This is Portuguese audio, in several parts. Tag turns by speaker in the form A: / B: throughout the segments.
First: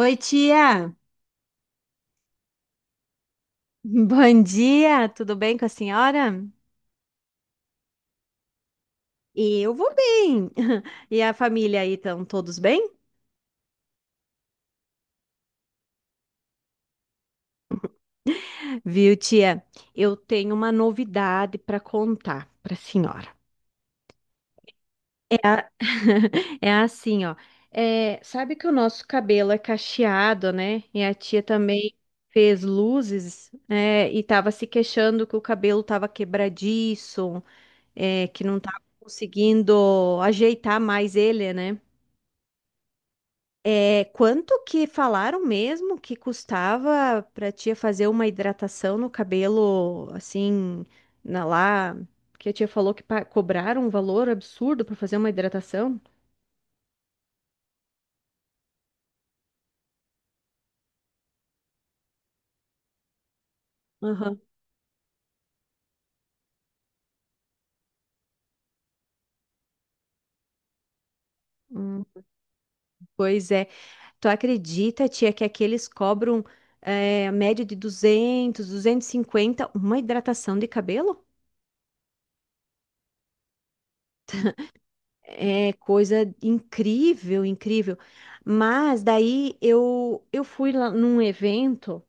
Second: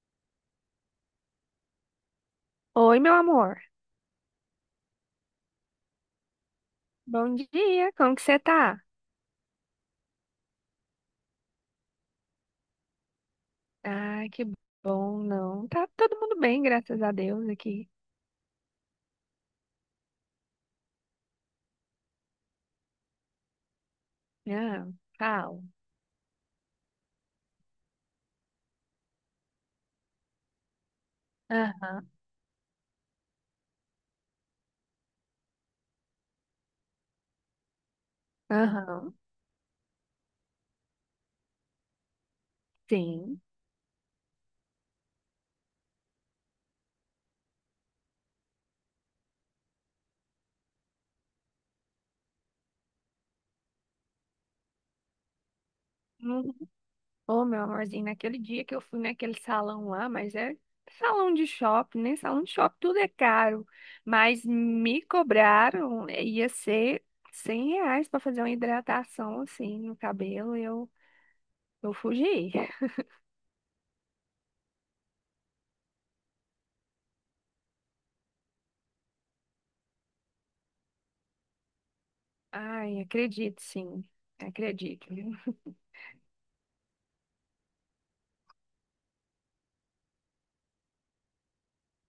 A: Oi, tia.
B: Oi, meu amor.
A: Bom dia. Tudo bem com a senhora?
B: Bom dia, como que você tá?
A: Eu vou bem. E a família aí estão todos bem?
B: Ai, que bom, não. Tá todo mundo bem, graças a Deus, aqui.
A: Viu, tia? Eu tenho uma novidade para contar para a senhora.
B: Ah,
A: É,
B: calma.
A: é assim, ó. É, sabe que o nosso cabelo é cacheado, né? E a tia também
B: Aham,
A: fez luzes, é, e tava se queixando que o cabelo tava quebradiço, é, que não tava
B: aham,
A: conseguindo ajeitar mais ele, né?
B: sim.
A: É, quanto que falaram mesmo que custava pra tia fazer uma hidratação no cabelo, assim, na lá, que a tia falou que cobraram um valor absurdo pra fazer uma hidratação?
B: Uhum. Ô, meu amorzinho, naquele dia que eu fui naquele salão lá, mas é salão de shopping, né? Salão de shopping tudo é caro.
A: Aham.
B: Mas me cobraram, ia ser R$ 100 pra fazer uma hidratação, assim, no cabelo, e eu
A: Hum,
B: fugi.
A: pois é. Tu acredita, tia, que aqueles cobram a média de 200, 250 uma hidratação de cabelo?
B: Ai, acredito, sim. Acredito.
A: É coisa incrível, incrível. Mas daí eu fui lá num evento.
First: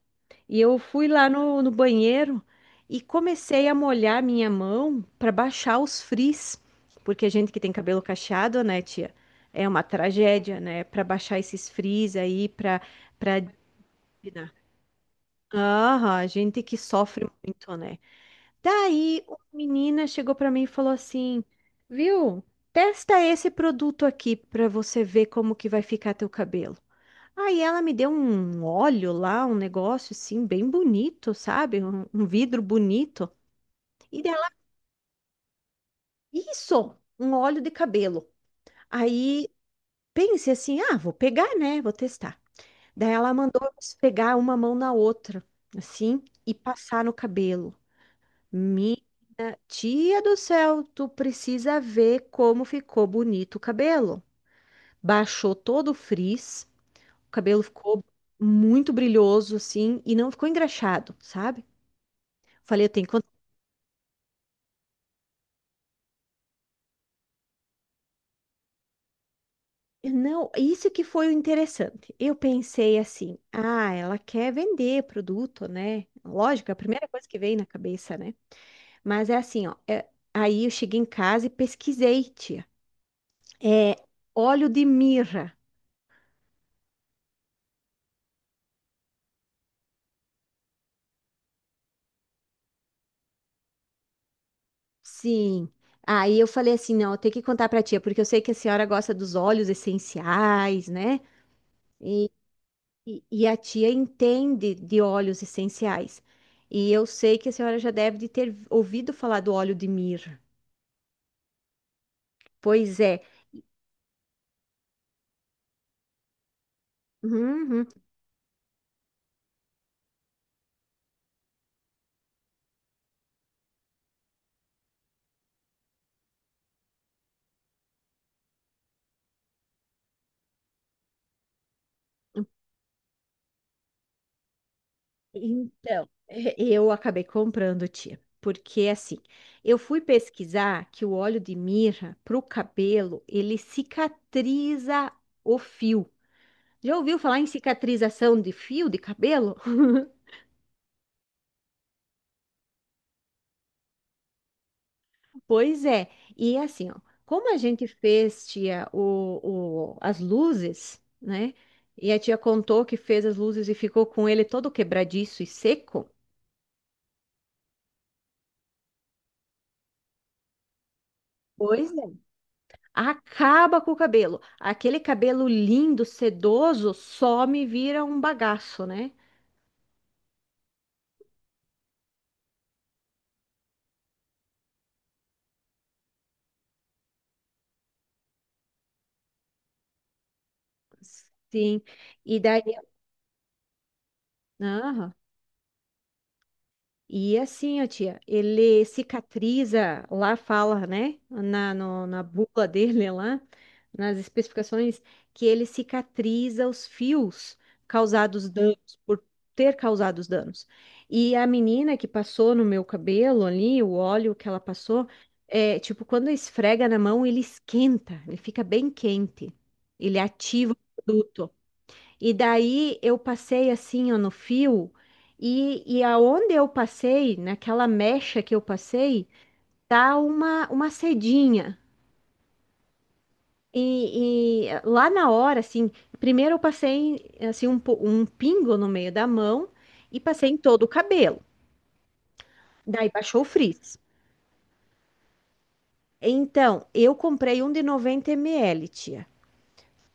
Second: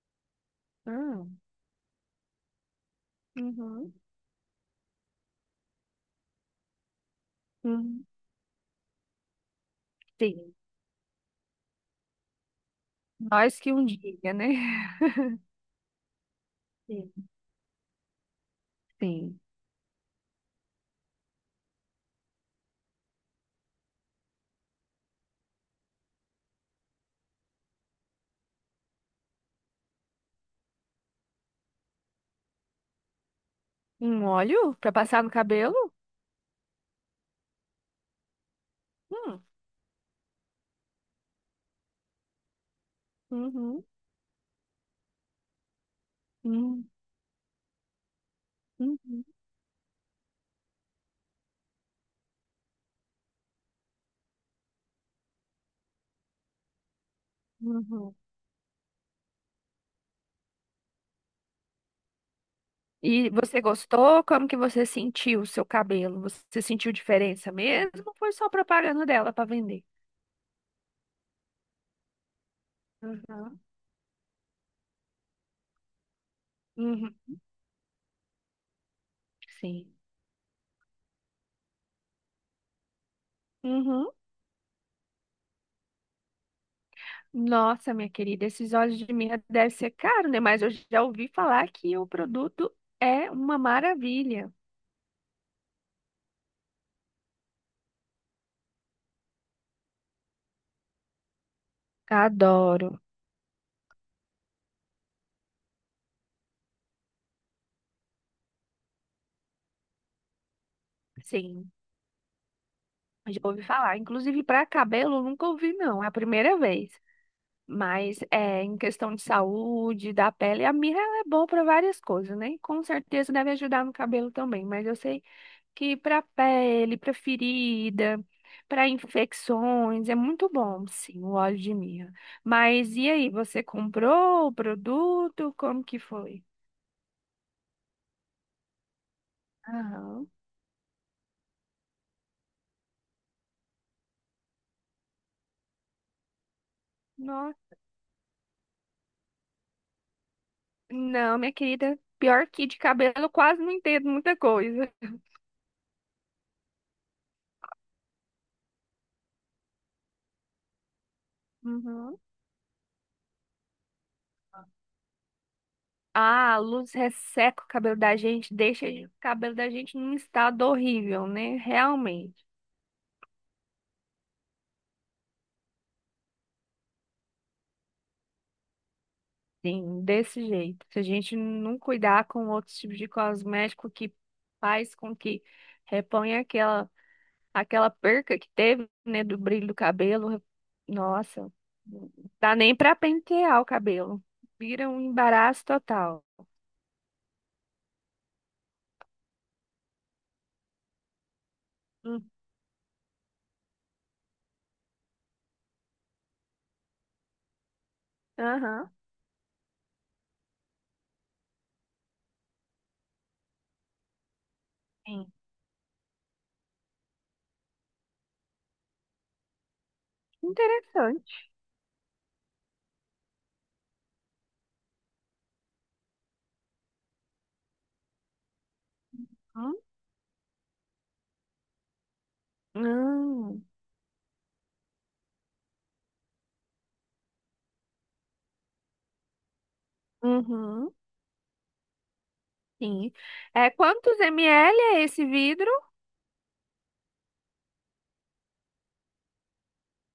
A: E eu fui
B: Ah,
A: lá no banheiro e comecei a
B: uhum,
A: molhar minha mão para baixar os frizz, porque a gente que tem cabelo
B: hum,
A: cacheado, né, tia, é uma
B: sim.
A: tragédia, né, para baixar esses frizz aí para.
B: Nós que um dia, né?
A: Aham, a gente que sofre
B: Sim.
A: muito, né? Daí uma
B: Sim.
A: menina chegou para mim e falou assim: "Viu? Testa esse produto aqui para você ver como que vai ficar teu cabelo". Aí ela me deu um óleo lá, um negócio assim, bem bonito, sabe? Um vidro bonito. E
B: Um
A: dela,
B: óleo para passar no cabelo?
A: isso, um óleo de cabelo.
B: Hum,
A: Aí pensei assim, ah, vou pegar, né? Vou testar. Daí ela mandou eu
B: uhum,
A: pegar uma mão na outra, assim, e
B: hum,
A: passar no cabelo. Minha
B: uhum,
A: tia do céu, tu precisa ver como ficou bonito o cabelo. Baixou todo o frizz, o cabelo ficou
B: uhum.
A: muito brilhoso, assim, e não ficou engraxado, sabe? Falei, eu tenho que.
B: E você gostou? Como que você sentiu o seu cabelo? Você sentiu diferença mesmo? Ou foi só propaganda dela para vender?
A: Não, isso que foi o interessante. Eu pensei assim,
B: Uhum.
A: ah, ela quer vender produto, né? Lógico, é a primeira
B: Uhum,
A: coisa que veio na cabeça, né? Mas é assim, ó.
B: sim.
A: Aí eu cheguei em casa e pesquisei, tia. É
B: Uhum.
A: óleo de mirra.
B: Nossa, minha querida, esses óleos de mirra devem ser caros, né? Mas eu já ouvi falar que o produto é uma maravilha.
A: Sim. Aí eu falei assim, não, eu tenho que contar pra tia, porque eu sei que a senhora gosta dos óleos essenciais, né? E,
B: Adoro.
A: e a tia entende de óleos essenciais. E eu sei que a senhora já deve de ter ouvido falar do óleo de mirra.
B: Sim,
A: Pois é.
B: já ouvi falar. Inclusive, para cabelo, eu nunca ouvi, não. É a primeira vez.
A: Uhum.
B: Mas é, em questão de saúde, da pele, a mirra ela é boa para várias coisas, né? Com certeza deve ajudar no cabelo também. Mas eu sei que para pele, para ferida, para infecções, é muito bom, sim, o óleo de mirra. Mas e aí, você comprou o produto? Como que
A: Então,
B: foi?
A: eu acabei comprando, tia. Porque assim, eu fui
B: Aham.
A: pesquisar que o óleo de mirra para o cabelo, ele cicatriza o fio. Já ouviu falar em
B: Nossa.
A: cicatrização de fio de cabelo?
B: Não, minha querida, pior que de cabelo, eu quase não entendo muita coisa.
A: Pois é. E assim, ó, como a gente fez, tia, as luzes, né? E
B: Uhum.
A: a tia contou que fez as luzes e ficou com ele todo quebradiço e seco.
B: Ah, a luz resseca o cabelo da gente, deixa o cabelo da gente num estado horrível, né?
A: Pois
B: Realmente.
A: acaba com o cabelo. Aquele cabelo lindo, sedoso, só me vira um bagaço, né?
B: Sim, desse jeito. Se a gente não cuidar com outros tipos de cosmético que faz com que reponha aquela perca que teve, né, do brilho do cabelo, nossa,
A: Sim.
B: não
A: E
B: dá
A: daí.
B: nem pra pentear o cabelo. Vira um
A: Aham.
B: embaraço total.
A: E assim, ó, tia, ele cicatriza, lá fala, né, na, no- na
B: Hum,
A: bula dele lá, nas especificações, que ele cicatriza os fios causados
B: Aham.
A: danos, por ter causado os danos. E a menina que passou no meu cabelo ali, o óleo que ela passou,
B: Sim.
A: é, tipo, quando esfrega na mão, ele esquenta, ele fica bem quente, ele ativa o produto.
B: Interessante.
A: E daí eu passei assim, ó, no fio, e aonde eu passei, naquela mecha que eu passei,
B: Hum.
A: tá uma, sedinha.
B: Hum.
A: E lá na hora, assim, primeiro eu passei assim um pingo no meio da mão e passei em todo o
B: Uhum.
A: cabelo. Daí
B: Sim.
A: baixou o
B: É,
A: frizz.
B: quantos ml é esse vidro?
A: Então, eu comprei um de 90 ml, tia.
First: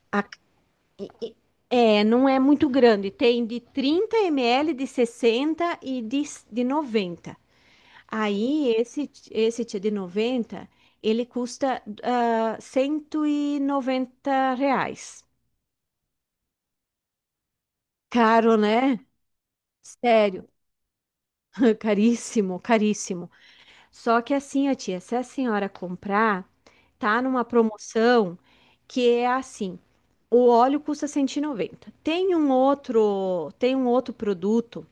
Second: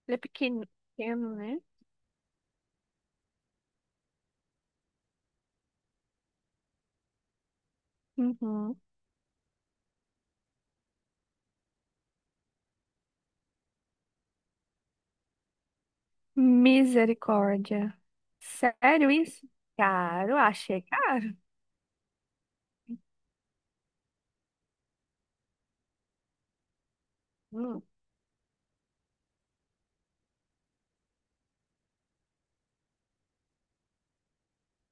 B: Ele é pequeno, pequeno, né?
A: É, não é muito grande, tem de 30 ml, de 60 e de 90. Aí,
B: Uhum.
A: esse tia de 90 ele custa R$ 190.
B: Misericórdia.
A: Caro, né?
B: Sério isso? Caro,
A: Sério,
B: achei caro.
A: caríssimo, caríssimo. Só que assim, ó, tia, se a senhora comprar, tá numa
B: Hum,
A: promoção que é assim, o óleo custa 190. Tem um outro produto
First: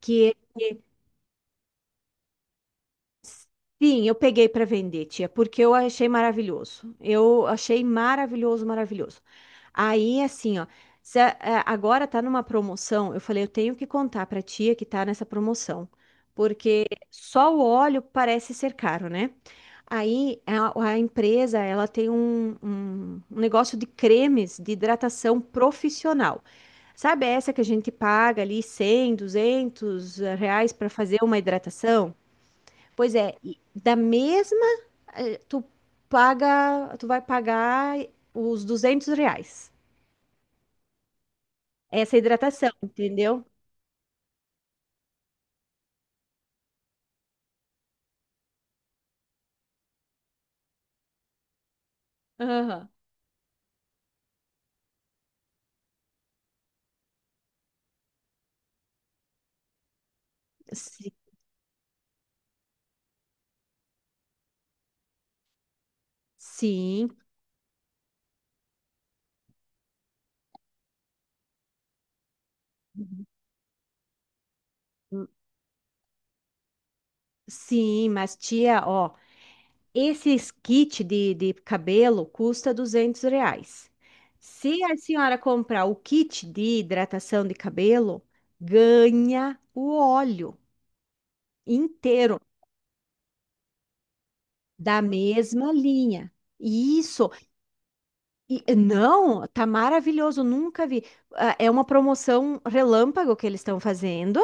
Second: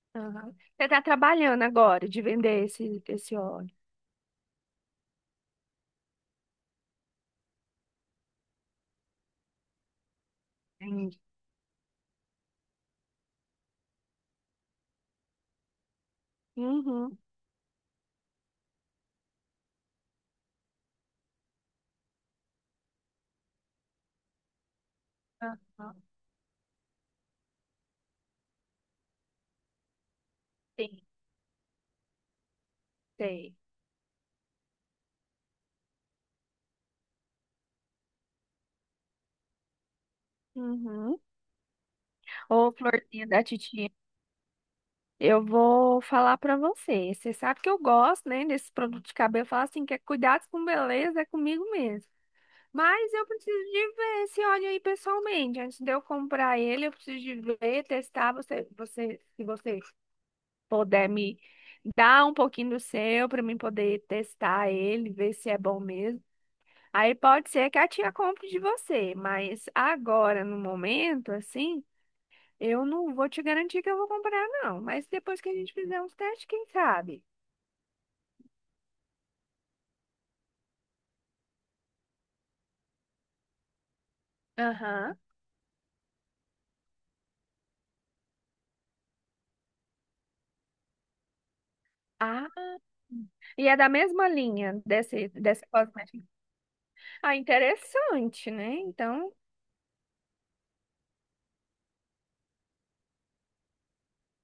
A: que...
B: aham. Você tá trabalhando agora de vender esse óleo.
A: Sim, eu peguei para vender, tia, porque eu achei maravilhoso. Eu achei maravilhoso, maravilhoso. Aí, assim, ó, se
B: Entendi.
A: agora tá numa promoção, eu falei, eu tenho que contar para tia que tá nessa promoção, porque
B: Uhum,
A: só o óleo parece ser caro, né? Aí a empresa, ela tem um negócio de cremes de hidratação
B: aham.
A: profissional. Sabe essa que a gente paga ali 100, R$ 200 para
B: Sim,
A: fazer uma hidratação? Pois é, e
B: sei.
A: da mesma, eh, tu tu vai pagar os R$ 200.
B: Uhum.
A: Essa hidratação,
B: Ô, florzinha
A: entendeu?
B: da titia, eu vou falar pra você. Você sabe que eu gosto, né, desse produto de cabelo. Eu falo assim, que é cuidado com beleza, é comigo mesmo.
A: Aham.
B: Mas eu preciso de ver esse óleo aí pessoalmente. Antes de eu comprar ele, eu preciso de ver, testar. Se você puder
A: Si-
B: me dar um pouquinho do seu para mim poder testar ele, ver se é bom mesmo.
A: Sim.
B: Aí pode ser que a tia compre de você, mas agora, no momento, assim, eu não vou te garantir que eu vou comprar, não. Mas
A: Uhum.
B: depois que a gente fizer uns testes, quem sabe?
A: Sim, mas tia, ó, esses kit de cabelo custa R$ 200. Se a
B: Aham.
A: senhora comprar o kit de hidratação de cabelo, ganha o óleo inteiro
B: Ah, e é da mesma linha
A: da
B: desse, dessa
A: mesma
B: cosmética.
A: linha. E isso...
B: Ah, interessante, né? Então,
A: Não, tá maravilhoso, nunca vi. Ah, é uma promoção relâmpago que eles estão fazendo.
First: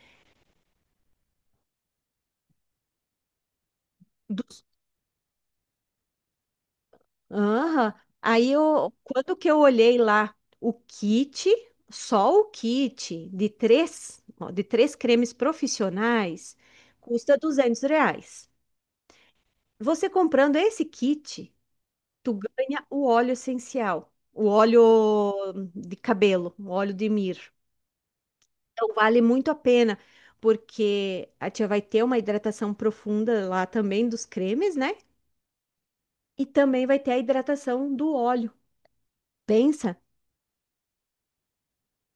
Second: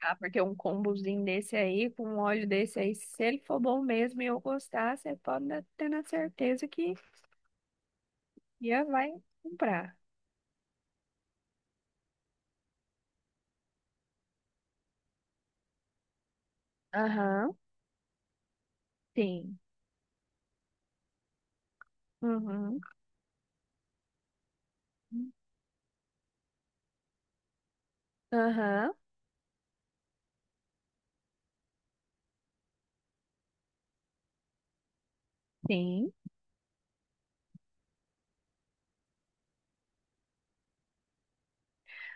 B: ah, porque um combozinho desse aí, com um óleo desse aí, se ele for bom mesmo e eu
A: Dos-
B: gostar, você pode ter na certeza que
A: Aham. Aí
B: já
A: eu,
B: vai
A: quando que eu
B: comprar.
A: olhei lá o kit, só o kit de três, ó, de três cremes profissionais, custa
B: Aham,
A: 200 reais.
B: sim.
A: Você comprando esse kit, tu
B: Uhum.
A: ganha o óleo essencial, o óleo de cabelo, o óleo de mir.
B: Aham,
A: Então, vale muito a pena, porque a tia vai ter uma hidratação profunda lá também dos cremes, né?
B: sim.
A: E também vai ter a hidratação do óleo. Pensa?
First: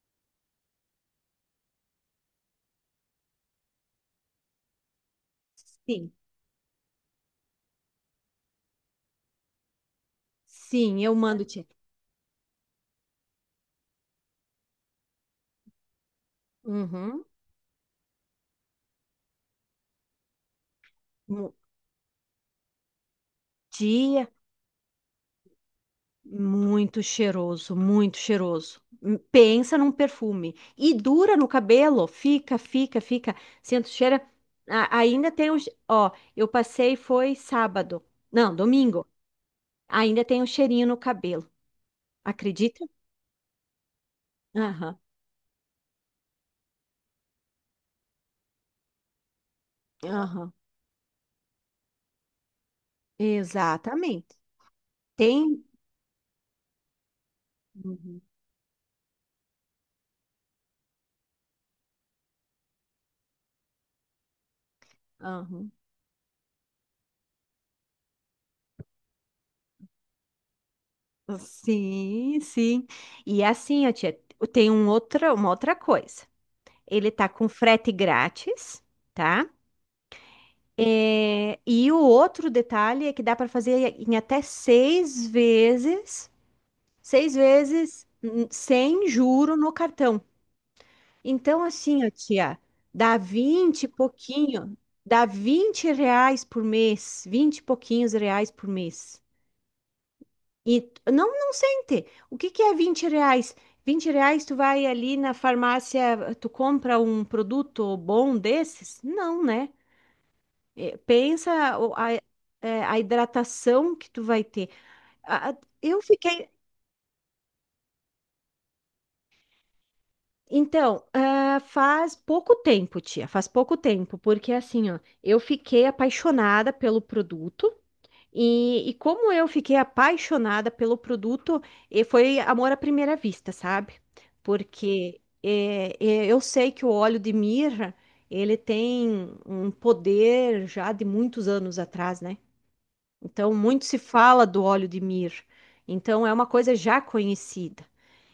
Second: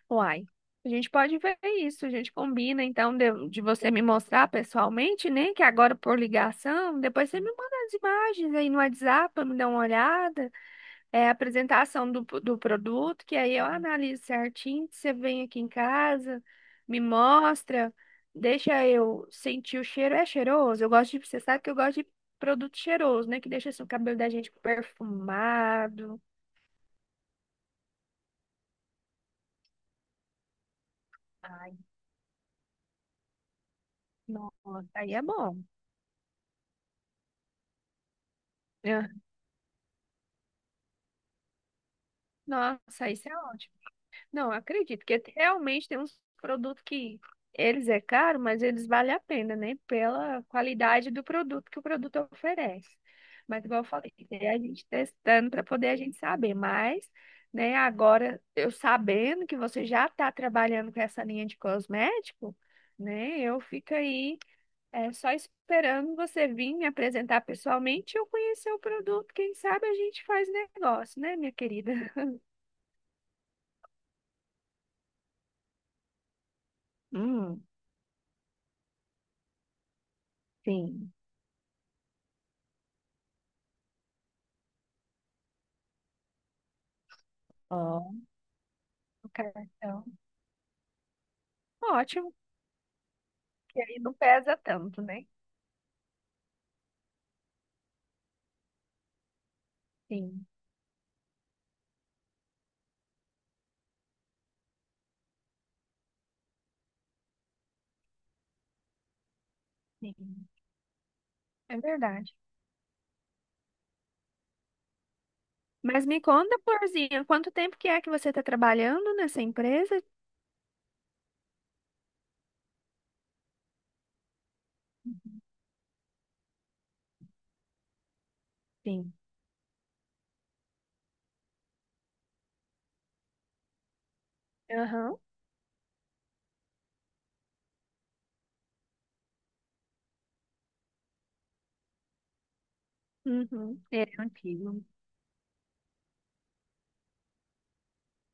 B: Uai, a gente pode ver isso, a gente combina, então, de você me mostrar pessoalmente, né? Que agora
A: Sim,
B: por ligação, depois você me manda as imagens aí no WhatsApp pra me dar uma olhada.
A: sim, eu
B: É a
A: mando, tia.
B: apresentação do produto, que aí eu analiso certinho. Você vem aqui em casa, me
A: Uhum.
B: mostra, deixa eu sentir o cheiro. É cheiroso? Eu gosto de, você
A: Mu-
B: sabe que eu gosto de produto cheiroso, né? Que deixa assim, o cabelo
A: Tia,
B: da gente perfumado.
A: muito cheiroso, muito cheiroso. Pensa num perfume. E dura no
B: Ai,
A: cabelo, fica, fica, fica. Sento cheira.
B: nossa. Aí é
A: Ainda tem
B: bom.
A: um. Ó, eu passei foi sábado. Não, domingo.
B: É.
A: Ainda tem um cheirinho no cabelo. Acredita?
B: Nossa, isso é ótimo. Não,
A: Aham,
B: acredito que realmente tem uns produtos que eles é caro, mas eles valem a pena, né? Pela
A: aham,
B: qualidade do produto que o produto oferece. Mas igual eu falei,
A: exatamente.
B: é a gente testando
A: Tem.
B: para poder a gente saber. Mas, né,
A: Uhum,
B: agora eu sabendo que você já está trabalhando com essa linha de cosmético, né? Eu fico aí é, só
A: aham.
B: esperando você vir me apresentar pessoalmente e eu conhecer o produto. Quem sabe a gente faz negócio, né, minha querida?
A: Sim, sim. E assim, ó, tia, tem um outra, uma outra coisa. Ele tá com
B: Hum,
A: frete grátis, tá?
B: sim.
A: É, e o outro detalhe é que dá para fazer em até seis vezes sem
B: No
A: juro no
B: cartão.
A: cartão. Então, assim, ó,
B: Ótimo,
A: tia, dá
B: que
A: 20 e
B: aí não pesa
A: pouquinho,
B: tanto, né?
A: dá R$ 20 por mês, 20 e pouquinhos reais por mês.
B: Sim,
A: E não, não sente. O que que é R$ 20? Vinte reais tu vai ali na farmácia, tu compra um produto bom desses? Não, né?
B: sim,
A: É, pensa
B: é
A: é,
B: verdade.
A: a hidratação que tu vai ter. A- a- eu
B: Mas me
A: fiquei.
B: conta, Florzinha, quanto tempo que é que você está trabalhando nessa empresa?
A: Então, ah, faz pouco tempo, tia, faz pouco tempo, porque assim, ó, eu
B: Uhum,
A: fiquei apaixonada pelo produto e,
B: sim.
A: como eu fiquei apaixonada pelo produto, foi amor à primeira vista, sabe?
B: Aham.
A: Porque eu sei que o óleo de mirra, ele tem um poder já de muitos anos atrás, né? Então,
B: Uhum.
A: muito se
B: É
A: fala do
B: antigo.
A: óleo de mir. Então, é uma coisa já conhecida.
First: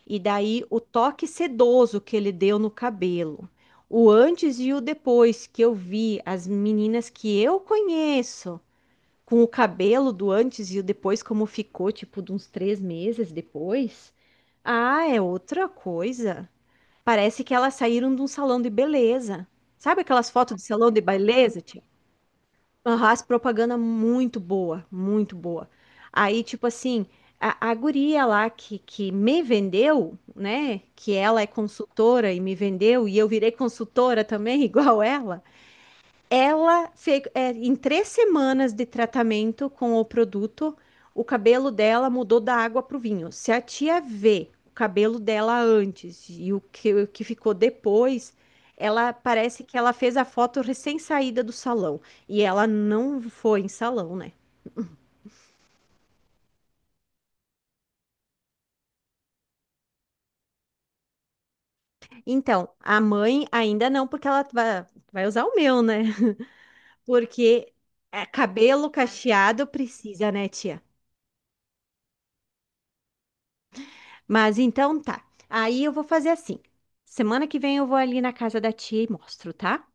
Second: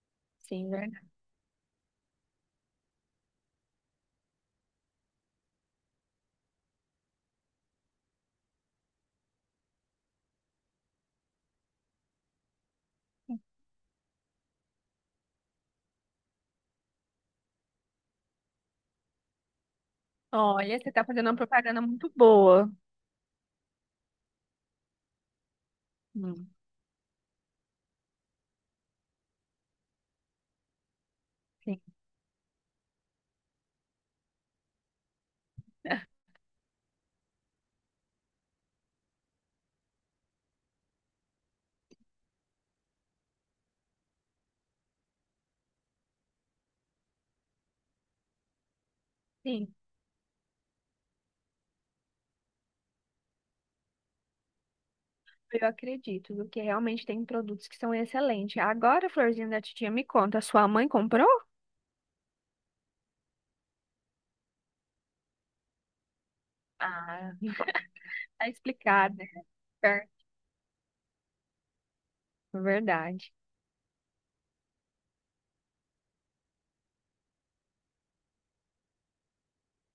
A: E daí
B: Sim,
A: o
B: verdade.
A: toque sedoso que ele deu no cabelo. O antes e o depois que eu vi as meninas que eu conheço com o cabelo do antes e o depois, como ficou, tipo, de uns 3 meses depois. Ah, é outra coisa. Parece que elas saíram de um salão de beleza. Sabe aquelas fotos de
B: Olha, você
A: salão de
B: está fazendo uma
A: beleza?
B: propaganda muito boa.
A: Aham, as propaganda muito boa, muito boa. Aí,
B: Hum,
A: tipo assim, a guria lá que me vendeu, né? Que ela é
B: Sim.
A: consultora e me vendeu, e eu virei consultora também, igual ela. Ela fez, é, em 3 semanas de tratamento com o produto, o cabelo dela mudou da água para o vinho. Se a tia vê o cabelo dela antes e o que ficou depois, ela parece
B: Sim,
A: que ela fez a foto recém-saída do salão. E ela não foi em salão, né?
B: eu acredito, porque realmente tem produtos que são excelentes. Agora, Florzinha da Titia, me conta, sua mãe comprou?
A: Então, a mãe ainda não, porque ela vai usar o meu, né?
B: Ah,
A: Porque é,
B: tá
A: cabelo
B: explicado, né?
A: cacheado
B: Ver-
A: precisa, né, tia?
B: Verdade.
A: Mas então tá. Aí eu vou fazer assim. Semana que vem eu vou ali na casa da tia e mostro, tá?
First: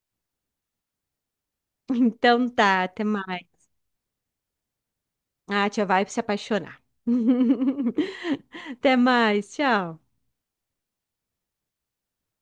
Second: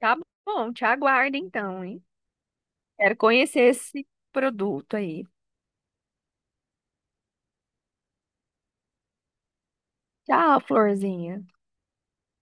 B: Tá bom, te aguardo então, hein?
A: Então tá, até
B: Quero
A: mais.
B: conhecer esse produto aí.
A: Ah, a tia vai se apaixonar. Até mais, tchau.
B: Tchau, florzinha.